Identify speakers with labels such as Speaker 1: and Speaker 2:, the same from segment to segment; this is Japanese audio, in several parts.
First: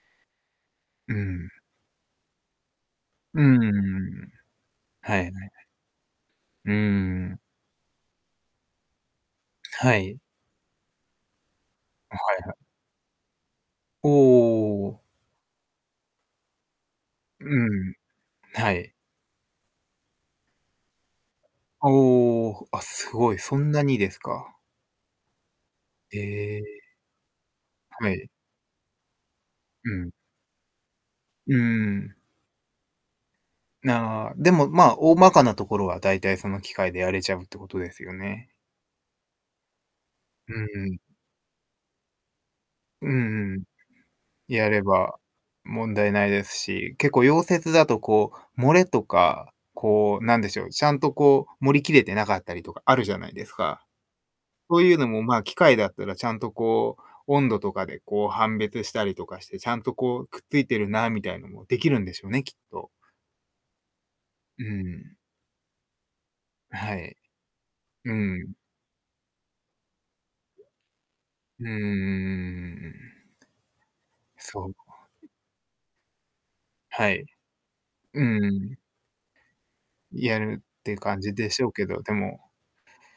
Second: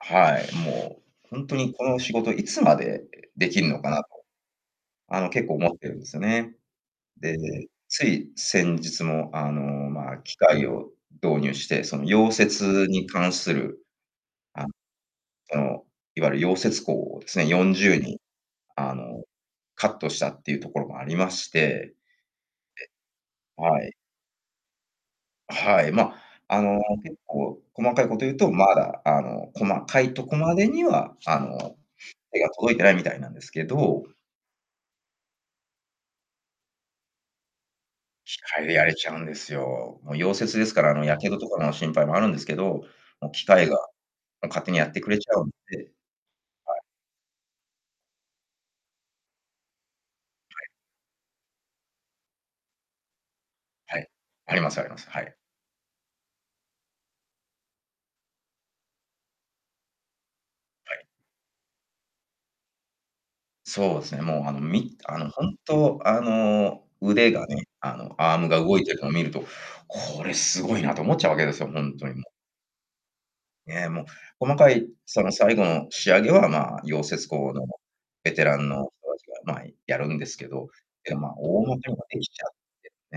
Speaker 1: はい。も
Speaker 2: う
Speaker 1: うほん
Speaker 2: ん。
Speaker 1: とに、この仕事いつまで
Speaker 2: う
Speaker 1: 出来るのかなと。
Speaker 2: ん。は
Speaker 1: あの、
Speaker 2: いは
Speaker 1: 結
Speaker 2: い。
Speaker 1: 構思ってるんですよね。
Speaker 2: う
Speaker 1: で、
Speaker 2: ん。
Speaker 1: つい先日もあの、
Speaker 2: は
Speaker 1: ま、
Speaker 2: い。
Speaker 1: 機械を導入して、その
Speaker 2: は
Speaker 1: 溶
Speaker 2: いはい。
Speaker 1: 接に関する、
Speaker 2: お
Speaker 1: あ、
Speaker 2: お。
Speaker 1: その、いわゆる溶接工をです
Speaker 2: う
Speaker 1: ね、よんじ
Speaker 2: ん。
Speaker 1: ゅうにん、
Speaker 2: はい。
Speaker 1: あの、カットしたっていうところもありまして、
Speaker 2: おお、あ、すごい、そ
Speaker 1: え。
Speaker 2: んな
Speaker 1: はい。
Speaker 2: にですか。
Speaker 1: はい。まあ、
Speaker 2: へ
Speaker 1: あ
Speaker 2: え。
Speaker 1: の、結構細かい
Speaker 2: は
Speaker 1: こと
Speaker 2: い。
Speaker 1: 言うと、まだ、あの、細
Speaker 2: う
Speaker 1: か
Speaker 2: ん。
Speaker 1: いとこまでには、あ
Speaker 2: う
Speaker 1: の、
Speaker 2: ん。
Speaker 1: 手が届いてないみたいなんですけど。
Speaker 2: ああ、でもまあ、大まかなところは大体その機械でやれちゃうってことですよ
Speaker 1: 機
Speaker 2: ね。
Speaker 1: 械でやれちゃうんですよ。もう、溶
Speaker 2: う
Speaker 1: 接で
Speaker 2: ん
Speaker 1: すから、
Speaker 2: う
Speaker 1: あ
Speaker 2: ん。
Speaker 1: の、やけどとかの心配もあるんですけど、
Speaker 2: うんう
Speaker 1: もう、機
Speaker 2: んうん。
Speaker 1: 械が、もう、勝
Speaker 2: や
Speaker 1: 手に
Speaker 2: れ
Speaker 1: やってく
Speaker 2: ば
Speaker 1: れちゃうんで。
Speaker 2: 問題ないです
Speaker 1: はい。
Speaker 2: し、結構溶接だとこう、漏れとか、こうなんで
Speaker 1: は
Speaker 2: しょ
Speaker 1: い。
Speaker 2: う、ちゃんとこう、盛りきれてなかったりとかあるじゃないですか？
Speaker 1: はい、ありま
Speaker 2: そ
Speaker 1: す
Speaker 2: う
Speaker 1: あり
Speaker 2: いう
Speaker 1: ま
Speaker 2: の
Speaker 1: す、は
Speaker 2: も
Speaker 1: い。
Speaker 2: まあ、機械だったらちゃんとこう、温度とかでこう、判別したりとかして、ちゃんとこう、くっついてる
Speaker 1: はい。
Speaker 2: なみたいなのも出来るんでしょうね、きっと。
Speaker 1: そうですね。もうあの、
Speaker 2: う
Speaker 1: み
Speaker 2: ん。
Speaker 1: あの、本当あの、
Speaker 2: はい。
Speaker 1: 腕がね、あ
Speaker 2: う
Speaker 1: の、アーム
Speaker 2: ん。
Speaker 1: が動いているのを見ると、これ凄いなと思っちゃうわけです
Speaker 2: うん
Speaker 1: よ、
Speaker 2: うんう
Speaker 1: ほ
Speaker 2: んうんうんう
Speaker 1: んとにもう。
Speaker 2: んうんうん。
Speaker 1: ね、もう、細
Speaker 2: そ
Speaker 1: か
Speaker 2: う。
Speaker 1: いその最後の仕上げは、ま、溶
Speaker 2: は
Speaker 1: 接
Speaker 2: い。
Speaker 1: 工の
Speaker 2: う
Speaker 1: ベテランの
Speaker 2: ん。
Speaker 1: 人達が、ま、やるんです
Speaker 2: や
Speaker 1: け
Speaker 2: る
Speaker 1: ど、
Speaker 2: っていう
Speaker 1: で
Speaker 2: 感
Speaker 1: もま、
Speaker 2: じで
Speaker 1: 大
Speaker 2: しょうけ
Speaker 1: 元
Speaker 2: ど、
Speaker 1: が
Speaker 2: で
Speaker 1: でき
Speaker 2: も
Speaker 1: ちゃう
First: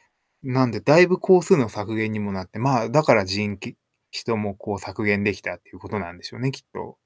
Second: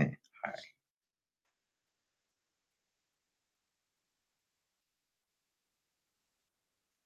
Speaker 1: ってね。は
Speaker 2: なん
Speaker 1: い。
Speaker 2: で、だいぶ工数の削減にもなって、まあ、だからじんき人もこう、削減できたっていうことなんでしょうね、きっと。